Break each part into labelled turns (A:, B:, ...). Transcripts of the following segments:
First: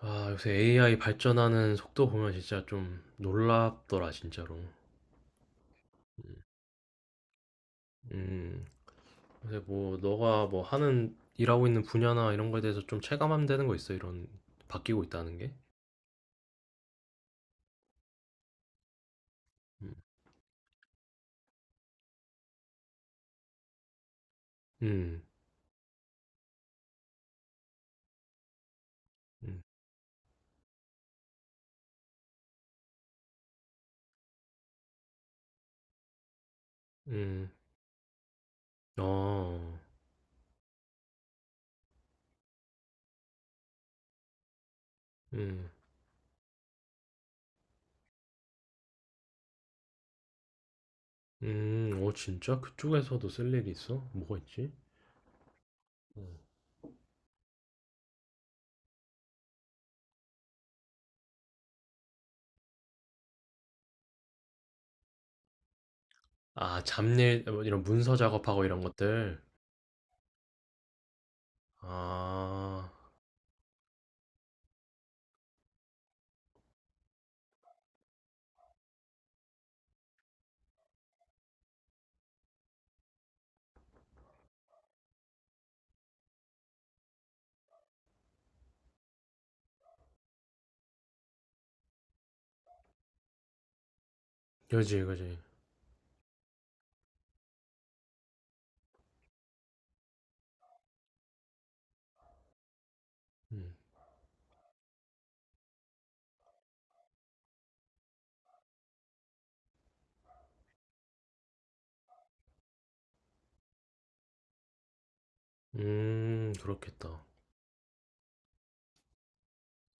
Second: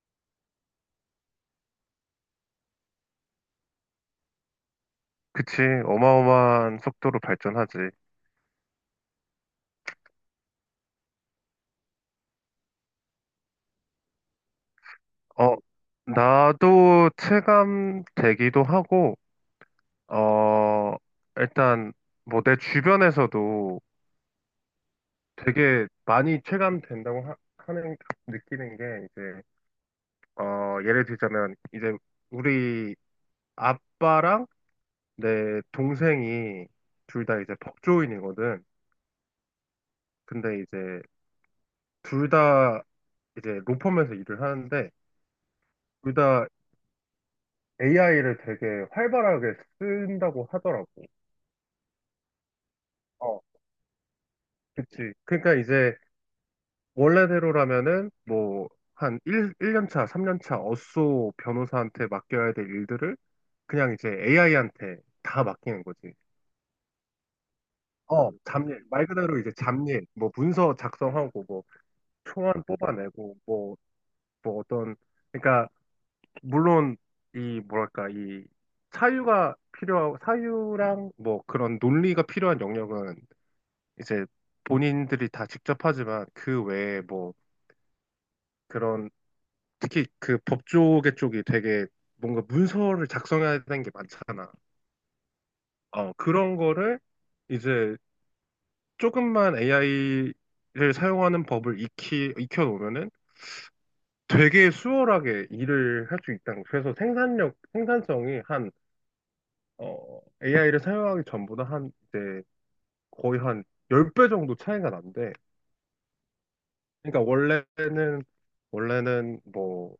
A: 아, 요새 AI 발전하는 속도 보면 진짜 좀 놀랍더라, 진짜로.
B: 그치. 어마어마한 속도로 발전하지.
A: 음. 요새 뭐, 너가 뭐 하는, 일하고 있는 분야나 이런 거에 대해서 좀 체감하면 되는 거 있어, 이런, 바뀌고 있다는 게?
B: 어, 나도 체감되기도 하고,
A: 음.
B: 어, 일단, 뭐, 내 주변에서도
A: 음.
B: 되게 많이 체감된다고 하는, 느끼는 게, 이제,
A: 음.
B: 예를 들자면, 이제, 우리 아빠랑 내 동생이 둘 다
A: 음.
B: 이제 법조인이거든.
A: 어.
B: 근데 이제, 둘 다 이제 로펌에서 일을 하는데,
A: 음.
B: 둘다 AI를 되게 활발하게 쓴다고 하더라고.
A: 음. 어, 진짜? 그쪽에서도
B: 어,
A: 쓸 일이 있어? 뭐가 있지?
B: 그치. 그러니까 이제
A: 음.
B: 원래대로라면은 뭐 한 일년 차, 3년 차 어쏘 변호사한테 맡겨야 될 일들을 그냥 이제 AI한테 다 맡기는 거지.
A: 아, 잡일, 뭐 이런 문서 작업하고 이런
B: 잡일, 말 그대로
A: 것들.
B: 이제 잡일, 뭐 문서 작성하고 뭐 초안
A: 아,
B: 뽑아내고 뭐, 뭐 어떤, 그러니까 물론 이 뭐랄까 이 사유가 필요하고 사유랑 뭐 그런 논리가 필요한 영역은 이제 본인들이 다 직접 하지만 그 외에 뭐 그런 특히 그 법조계 쪽이 되게 뭔가 문서를 작성해야 되는 게 많잖아.
A: 그지, 그지.
B: 그런 거를 이제 조금만 AI를 사용하는 법을 익혀놓으면은
A: 음.
B: 되게 수월하게 일을 할 수 있다는 거. 그래서 생산력, 생산성이 한, AI를 사용하기 전보다 한 이제 거의 한 10배 정도 차이가 난대.
A: 그렇겠다.
B: 그러니까 원래는 원래는 뭐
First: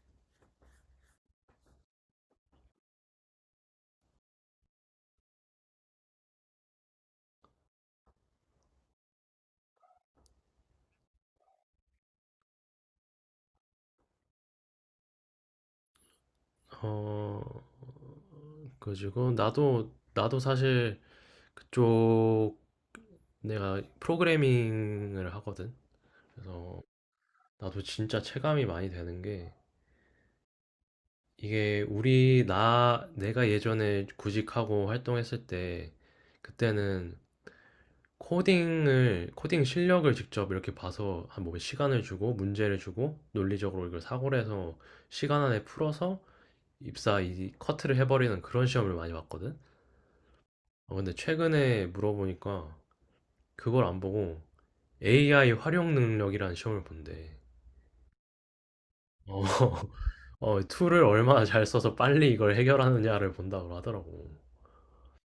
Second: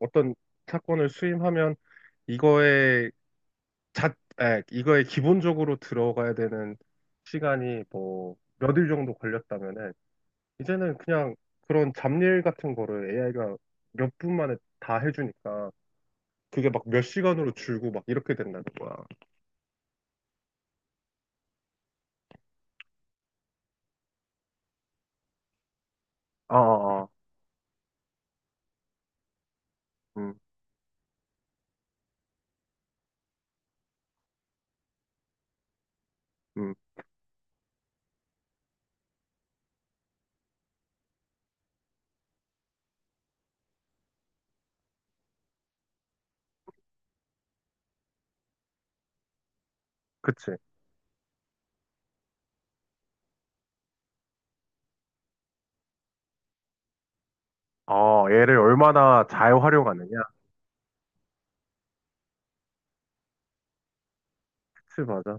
B: 어떤 사건을 수임하면 이거에 자, 이거에 기본적으로 들어가야 되는 시간이 뭐 몇 일 정도 걸렸다면은 이제는 그냥 그런 잡일 같은 거를 AI가 몇 분 만에 다 해주니까 그게 막 몇
A: 어,
B: 시간으로 줄고 막 이렇게 된다는 거야.
A: 그래가지고 나도 사실 그쪽 내가 프로그래밍을 하거든.
B: 어,
A: 그래서
B: 어, 어.
A: 나도 진짜 체감이 많이 되는 게
B: 음,
A: 이게 우리 나 내가 예전에 구직하고 활동했을 때
B: 음,
A: 그때는 코딩 실력을 직접 이렇게 봐서 한 뭐 시간을 주고 문제를 주고 논리적으로 이걸 사고를 해서 시간 안에 풀어서 입사 이 커트를 해버리는 그런 시험을 많이 봤거든.
B: 그치.
A: 아, 근데 최근에 물어보니까 그걸 안 보고 AI 활용 능력이라는 시험을 본대.
B: 어, 얘를 얼마나
A: 어.
B: 잘 활용하느냐.
A: 어, 툴을 얼마나 잘 써서 빨리 이걸 해결하느냐를 본다고 하더라고.
B: 그치, 맞아.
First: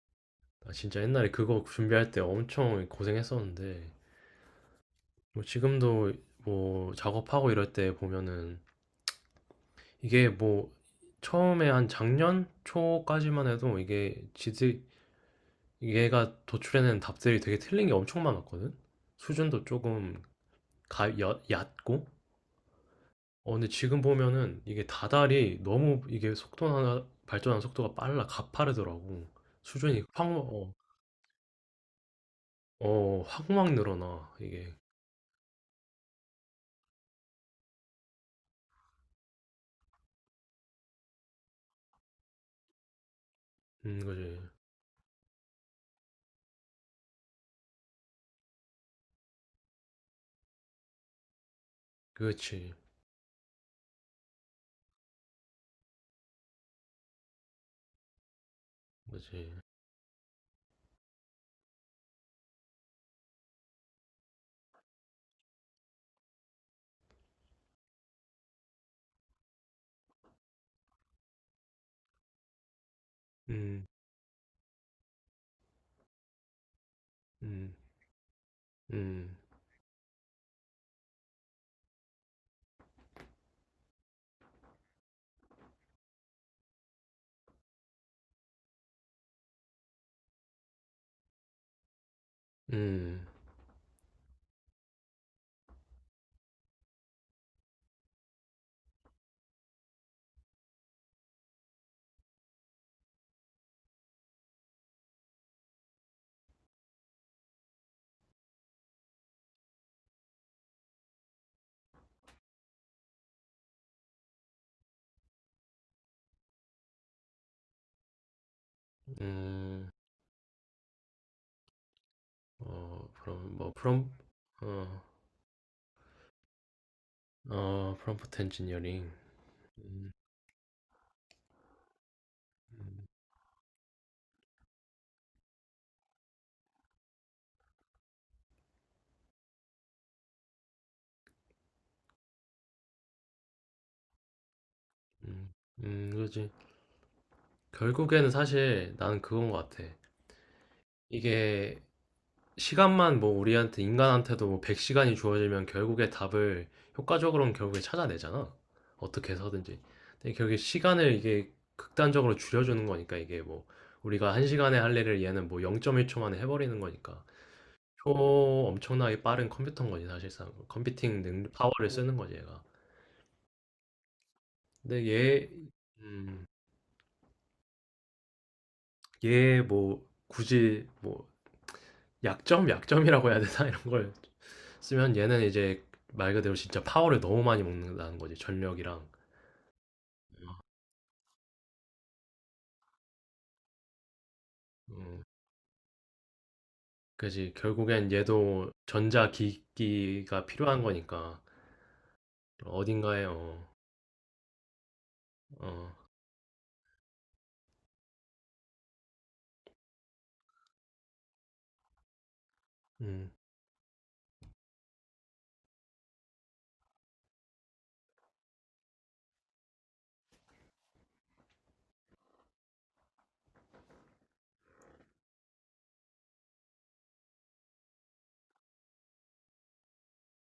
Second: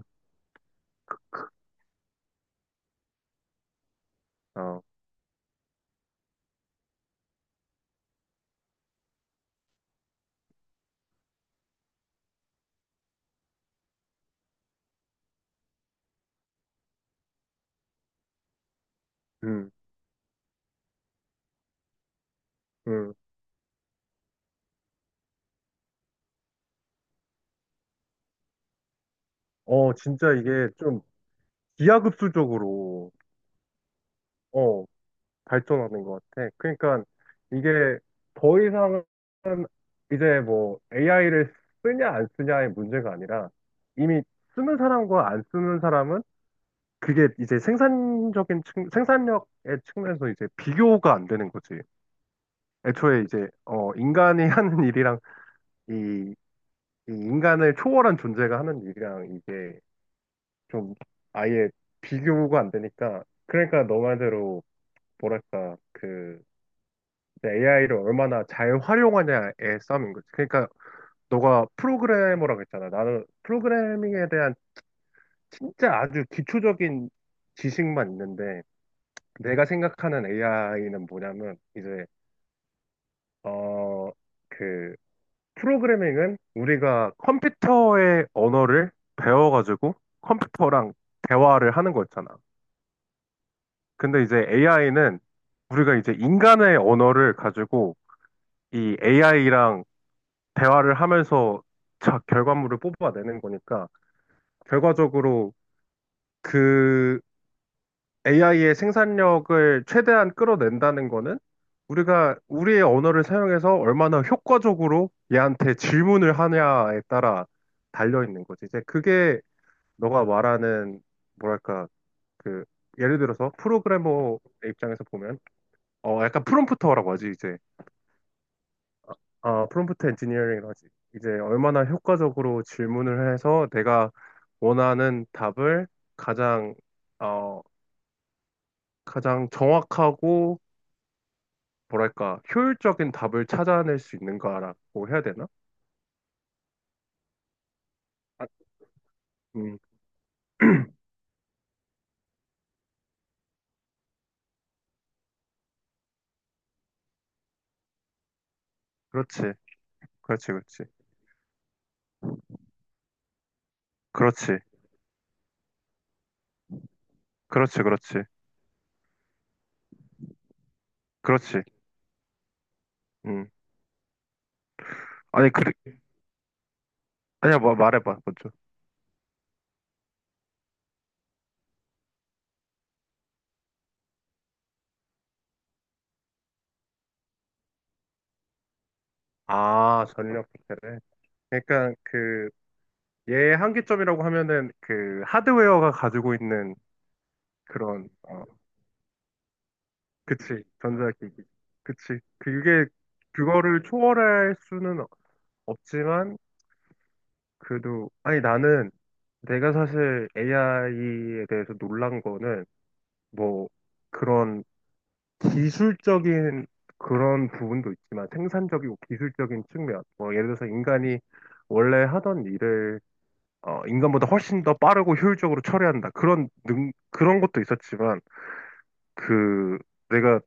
A: 나 진짜 옛날에 그거 준비할 때 엄청 고생했었는데,
B: 어,
A: 뭐 지금도 뭐 작업하고 이럴 때 보면은 이게 뭐 처음에 한 작년 초까지만 해도 얘가 도출해낸 답들이 되게 틀린 게 엄청 많았거든? 수준도
B: 음,
A: 조금 얕고?
B: 음.
A: 어, 근데 지금 보면은 이게 다달이 너무 이게 속도나 발전하는 속도가 빨라 가파르더라고. 수준이
B: 진짜 이게 좀 기하급수적으로,
A: 확막 늘어나, 이게.
B: 어, 발전하는 것 같아. 그러니까 이게 더 이상 이제 뭐 AI를 쓰냐 안 쓰냐의 문제가 아니라 이미
A: 그지.
B: 쓰는 사람과 안 쓰는 사람은 그게 이제 생산적인 측, 생산력의 측면에서 이제 비교가 안 되는 거지.
A: 그렇지.
B: 애초에 이제, 인간이 하는 일이랑 이, 이 인간을 초월한 존재가 하는 일이랑
A: 그지.
B: 이게 좀 아예 비교가 안 되니까 그러니까 너 말대로 뭐랄까 그 AI를 얼마나 잘 활용하냐의 싸움인 거지. 그러니까 너가 프로그래머라고 했잖아. 나는
A: 음.
B: 프로그래밍에 대한 진짜 아주 기초적인
A: 음.
B: 지식만 있는데
A: 음.
B: 내가 생각하는 AI는 뭐냐면 이제 어 그 프로그래밍은 우리가 컴퓨터의 언어를 배워가지고 컴퓨터랑 대화를 하는 거였잖아.
A: 음.
B: 근데 이제 AI는 우리가 이제 인간의 언어를 가지고 이 AI랑 대화를 하면서 자, 결과물을 뽑아내는 거니까 결과적으로 그 AI의 생산력을 최대한 끌어낸다는 거는 우리가 우리의 언어를 사용해서 얼마나 효과적으로 얘한테 질문을 하냐에 따라 달려 있는 거지. 이제 그게
A: 음.
B: 너가 말하는 뭐랄까 그
A: 어,
B: 예를 들어서
A: 그럼, 뭐,
B: 프로그래머
A: 어,
B: 입장에서 보면 약간 프롬프터라고 하지 이제.
A: 프롬프트 엔지니어링.
B: 아, 프롬프트
A: 음.
B: 엔지니어링 하지. 이제 얼마나 효과적으로 질문을 해서 내가 원하는 답을 가장, 어, 가장 정확하고, 뭐랄까, 효율적인 답을 찾아낼 수 있는가라고 해야 되나?
A: 음. 그지. 결국에는
B: 아,
A: 사실 나는 그건 것
B: 음,
A: 같아. 이게 시간만 뭐 우리한테 인간한테도 뭐 100시간이 주어지면 결국에 답을 효과적으로는 결국에 찾아내잖아. 어떻게
B: 그렇지.
A: 해서든지. 근데
B: 그렇지,
A: 결국에
B: 그렇지.
A: 시간을 이게 극단적으로 줄여주는 거니까 이게 뭐 우리가
B: 그렇지.
A: 1시간에 할 일을 얘는 뭐 0.1초 만에 해버리는 거니까.
B: 그렇지,
A: 초
B: 그렇지.
A: 엄청나게 빠른 컴퓨터인 거지 사실상. 컴퓨팅 능
B: 그렇지.
A: 파워를 쓰는 거지 얘가.
B: 음.
A: 근데
B: 아니, 그,
A: 음,
B: 아니야, 뭐, 말해봐, 먼저.
A: 얘 뭐 굳이 뭐 약점, 약점이라고 해야 되나 이런 걸 쓰면 얘는 이제 말 그대로 진짜 파워를 너무 많이 먹는다는 거지 전력이랑.
B: 아, 전력 부패래. 그러니까 그 얘의 한계점이라고 하면은 그
A: 음,
B: 하드웨어가 가지고 있는
A: 그지
B: 그런.
A: 결국엔 얘도 전자 기기가
B: 그치,
A: 필요한 거니까
B: 전자기기. 그치. 그게,
A: 어딘가에 어,
B: 그거를 초월할 수는 없-
A: 어.
B: 없지만, 그래도, 아니, 나는 내가 사실 AI에 대해서 놀란 거는,
A: 음.
B: 뭐, 그런 기술적인 그런 부분도 있지만, 생산적이고 기술적인 측면. 뭐, 예를 들어서 인간이 원래 하던 일을, 인간보다 훨씬 더 빠르고 효율적으로 처리한다. 그런 능, 그런 것도 있었지만, 그, 내가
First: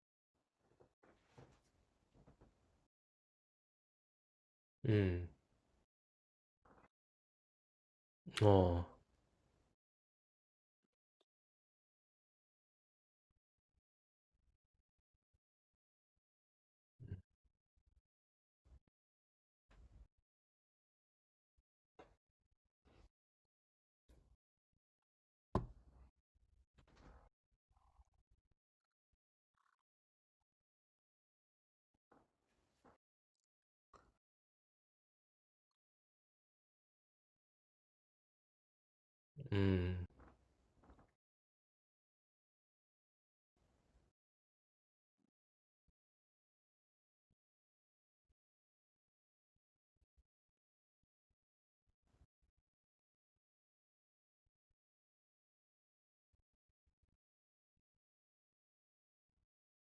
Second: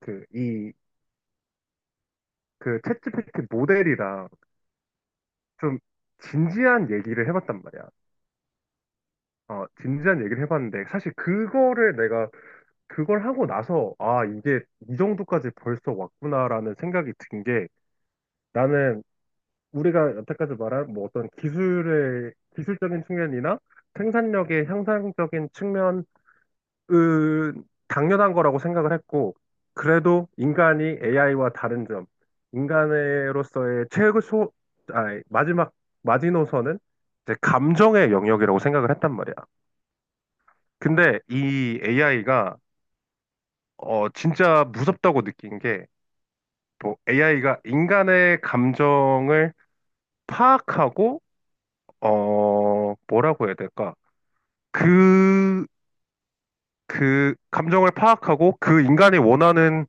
B: 그, 이, 챗GPT 모델이랑
A: 음.
B: 좀 진지한 얘기를 해봤단 말이야.
A: 어.
B: 어, 진지한 얘기를 해봤는데, 사실 그걸 하고 나서, 아, 이게 이 정도까지 벌써 왔구나라는 생각이 든 게, 나는 우리가 여태까지 말한 뭐 어떤 기술적인 측면이나 생산력의 향상적인 측면 그, 당연한 거라고 생각을 했고, 그래도 인간이 AI와 다른 점, 인간으로서의 최소, 아니, 마지막, 마지노선은 이제 감정의 영역이라고 생각을 했단 말이야.
A: 음.
B: 근데 이 AI가, 진짜 무섭다고 느낀 게, 뭐, AI가 인간의 감정을 파악하고, 어, 뭐라고 해야 될까? 그, 감정을 파악하고 그 인간이 원하는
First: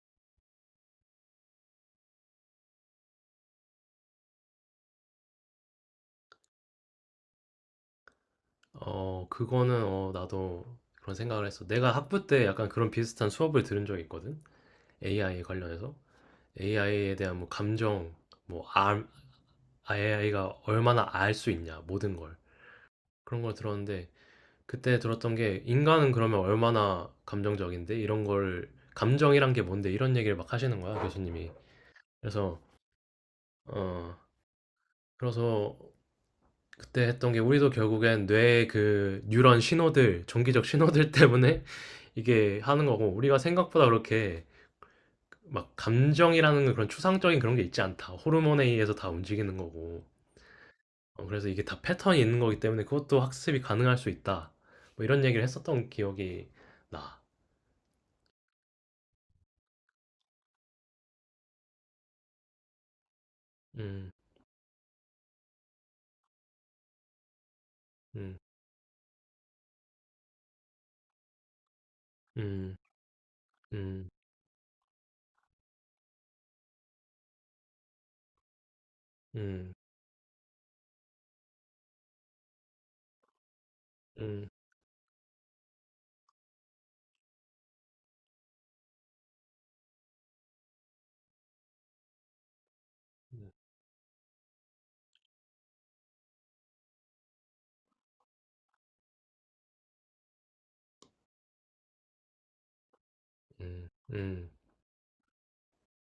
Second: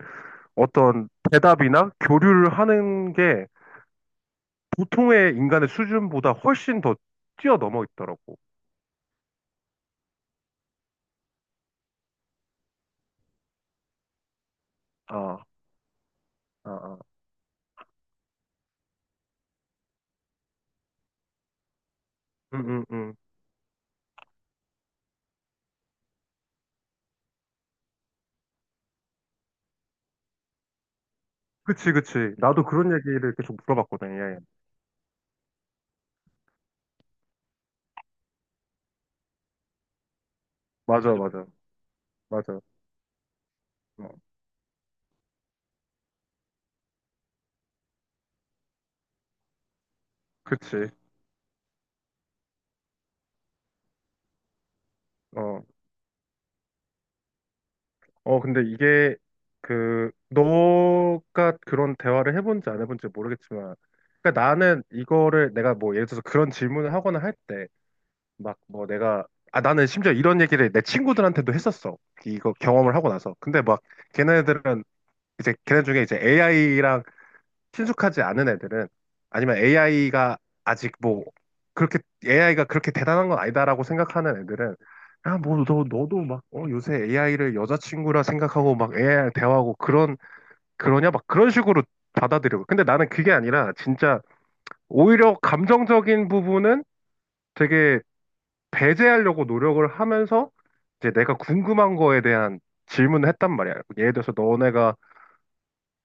B: 어떤 대답이나 교류를 하는 게 보통의 인간의 수준보다 훨씬 더 뛰어넘어 있더라고.
A: 어, 그거는 나도 그런 생각을 했어. 내가 학부 때 약간 그런 비슷한 수업을 들은 적이 있거든. AI에
B: 아,
A: 관련해서
B: 아, 아.
A: AI에 대한 뭐 감정, 뭐 AI가 얼마나 알 수 있냐 모든 걸.
B: 응, 응, 응.
A: 그런 걸 들었는데 그때 들었던 게 인간은 그러면 얼마나 감정적인데 이런 걸 감정이란 게 뭔데 이런 얘기를 막 하시는 거야 교수님이.
B: 그치, 그치.
A: 그래서
B: 나도 그런 얘기를 계속
A: 어
B: 물어봤거든. 예. 예.
A: 그래서 그때 했던 게 우리도 결국엔 뇌의 그 뉴런 신호들 전기적 신호들
B: 맞아, 맞아,
A: 때문에 이게
B: 맞아.
A: 하는 거고 우리가 생각보다
B: 어,
A: 그렇게 막 감정이라는 그런 추상적인 그런 게 있지 않다 호르몬에 의해서 다 움직이는 거고
B: 그치.
A: 어, 그래서 이게 다 패턴이 있는 거기 때문에 그것도 학습이 가능할 수 있다 뭐 이런 얘기를
B: 어,
A: 했었던 기억이 나.
B: 어, 근데 이게 그, 너가 그런 대화를 해본지 안 해본지 모르겠지만,
A: 음.
B: 그러니까 나는 이거를 내가 뭐 예를 들어서 그런 질문을 하거나 할때
A: 음.
B: 막 뭐 내가. 아, 나는 심지어 이런 얘기를 내 친구들한테도 했었어. 이거
A: 음.
B: 경험을 하고 나서. 근데 막
A: 음.
B: 걔네들은 이제 걔네 중에 이제 AI랑 친숙하지 않은 애들은. 아니면
A: 음.
B: AI가 아직 뭐 그렇게 AI가 그렇게 대단한 건 아니다라고 생각하는
A: 음.
B: 애들은 야, 뭐, 너도 막, 요새 AI를 여자친구라 생각하고 막 AI랑 대화하고 그런, 그러냐? 막 그런 식으로 받아들이고. 근데 나는 그게
A: 음.
B: 아니라 진짜 오히려 감정적인 부분은 되게 배제하려고 노력을 하면서 이제 내가 궁금한 거에 대한 질문을 했단 말이야.
A: 음.
B: 예를 들어서
A: 음.
B: 너네가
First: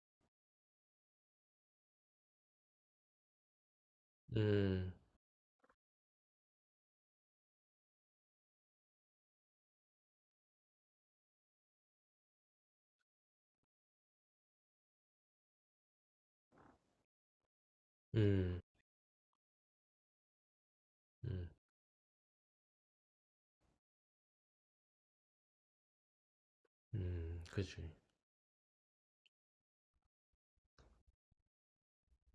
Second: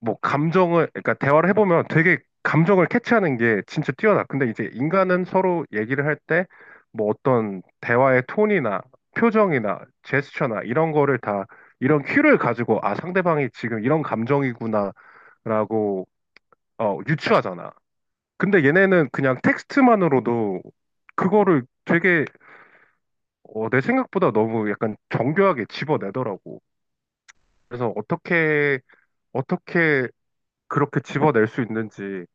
B: 뭐 감정을, 그러니까 대화를 해보면 되게 감정을 캐치하는 게 진짜 뛰어나. 근데 이제
A: 음.
B: 인간은 서로 얘기를 할 때 뭐 어떤 대화의 톤이나 표정이나 제스처나 이런 거를 다 이런 큐를 가지고 아, 상대방이 지금 이런 감정이구나 라고 유추하잖아.
A: 음.
B: 근데 얘네는 그냥 텍스트만으로도 그거를 되게 내 생각보다 너무 약간 정교하게 집어내더라고.
A: 음. 그치.
B: 그래서 어떻게 그렇게 집어낼 수 있는지,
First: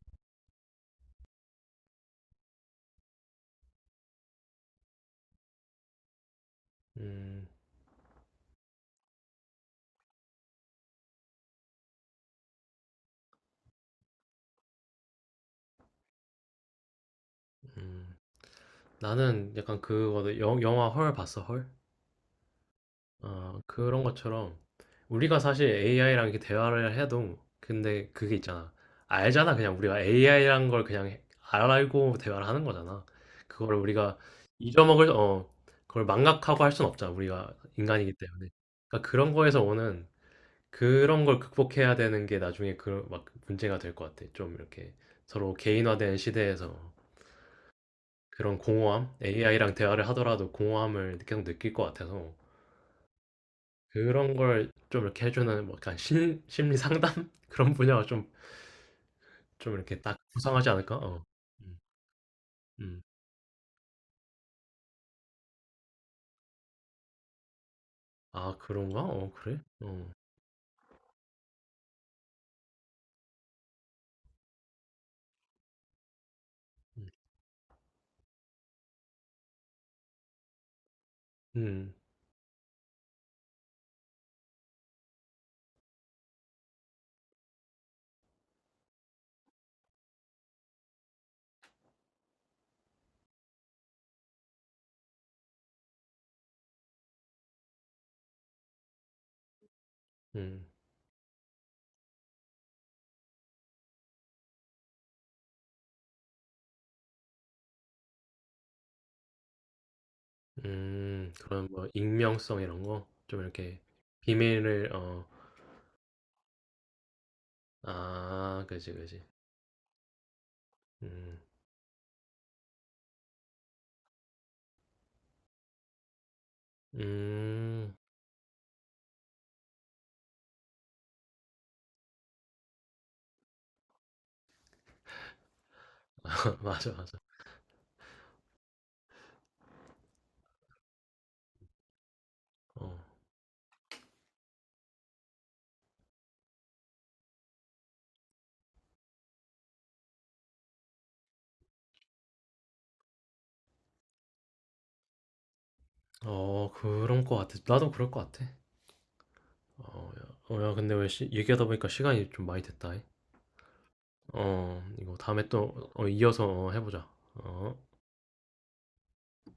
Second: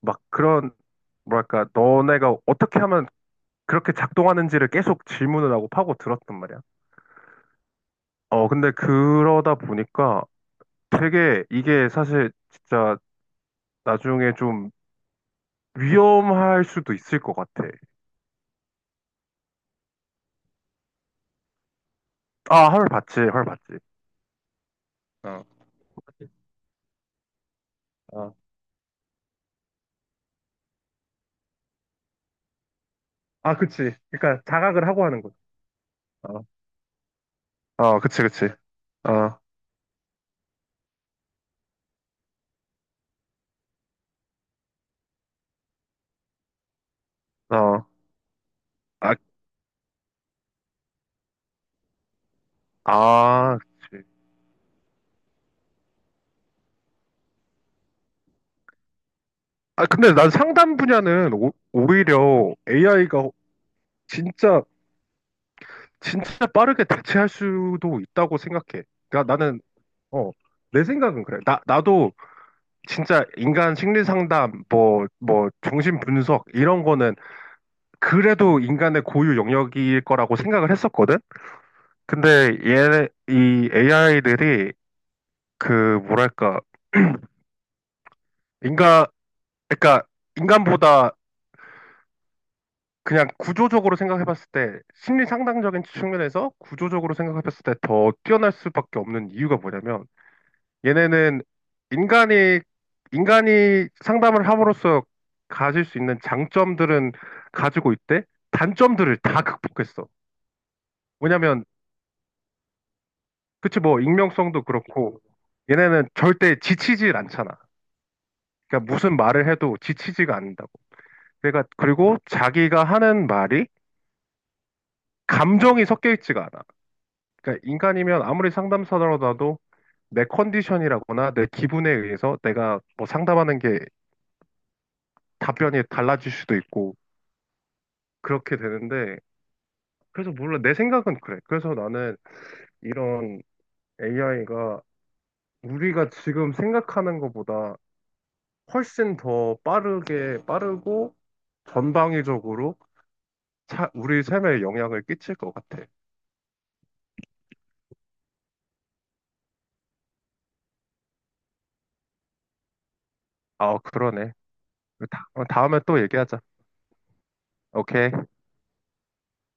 B: 막 그런, 뭐랄까, 너네가 어떻게 하면 그렇게 작동하는지를 계속 질문을 하고 파고 들었단 말이야.
A: 음.
B: 어, 근데 그러다 보니까 되게 이게 사실 진짜 나중에 좀 위험할 수도 있을 것 같아.
A: 음. 나는 약간 그거 영 영화 헐 봤어, 헐?
B: 아, 헐, 봤지, 헐,
A: 아,
B: 봤지.
A: 그런 것처럼 우리가
B: 어,
A: 사실 AI랑 이렇게 대화를 해도 근데
B: 어.
A: 그게 있잖아. 알잖아. 그냥 우리가 AI란 걸 그냥 알고 대화를 하는 거잖아.
B: 아,
A: 그거를
B: 그치.
A: 우리가
B: 그러니까 자각을 하고
A: 잊어먹을
B: 하는 거지.
A: 어 그걸
B: 어,
A: 망각하고 할 순 없잖아. 우리가
B: 어,
A: 인간이기
B: 그치, 그치.
A: 때문에. 그러니까 그런
B: 어,
A: 거에서 오는 그런 걸 극복해야 되는 게 나중에 그 막 문제가 될 것 같아. 좀 이렇게 서로 개인화된 시대에서
B: 어.
A: 그런 공허함,
B: 아,
A: AI랑 대화를 하더라도 공허함을 계속 느낄 것 같아서
B: 아, 그치.
A: 그런 걸 좀 이렇게 해주는 뭐 약간 심리 상담 그런 분야가 좀
B: 아,
A: 이렇게
B: 근데
A: 딱
B: 난
A: 구성하지
B: 상담
A: 않을까? 어.
B: 분야는 오,
A: 음.
B: 오히려
A: 음.
B: AI가 진짜, 진짜 빠르게 대체할 수도 있다고
A: 아,
B: 생각해.
A: 그런가? 어,
B: 그러니까
A: 그래?
B: 나는,
A: 어.
B: 어, 내 생각은 그래. 나도 진짜 인간 심리 상담, 뭐, 뭐, 정신 분석, 이런
A: 음.
B: 거는 그래도 인간의 고유 영역일 거라고 생각을 했었거든?
A: 음.
B: 근데 얘, 이 AI들이 그, 뭐랄까, 인간, 그러니까 인간보다 그냥 구조적으로 생각해봤을 때 심리 상담적인 측면에서 구조적으로 생각해봤을 때 더 뛰어날 수밖에 없는 이유가 뭐냐면
A: 음.
B: 얘네는 인간이 인간이 상담을 함으로써 가질 수 있는 장점들은 가지고 있대. 단점들을 다 극복했어.
A: 음.
B: 왜냐면.
A: 그런 뭐 익명성 이런 거 좀 이렇게
B: 그치 뭐 익명성도
A: 비밀을
B: 그렇고
A: 어.
B: 얘네는 절대 지치질 않잖아.
A: 아, 그지,
B: 그러니까 무슨
A: 그지.
B: 말을 해도 지치지가 않는다고.
A: 음.
B: 그러니까 그리고 자기가 하는 말이 감정이 섞여 있지가 않아. 그러니까
A: 음.
B: 인간이면 아무리 상담사라도 내 컨디션이라거나 내 기분에 의해서 내가 뭐 상담하는 게 답변이 달라질 수도
A: 맞아,
B: 있고
A: 맞아.
B: 그렇게 되는데 그래서 몰라 내 생각은 그래. 그래서 나는
A: 어,
B: 이런 AI가 우리가 지금 생각하는 것보다 훨씬 더 빠르게 빠르고 전방위적으로 우리 삶에 영향을 끼칠 것 같아.
A: 어, 그런 거 같아. 나도 그럴 거 같아. 어, 야, 어, 야, 근데 왜 얘기하다 보니까 시간이 좀 많이 됐다.
B: 아, 그러네.
A: 어, 이거 다음에
B: 다음에
A: 또
B: 또 얘기하자.
A: 이어서 해 보자. 어.
B: 오케이.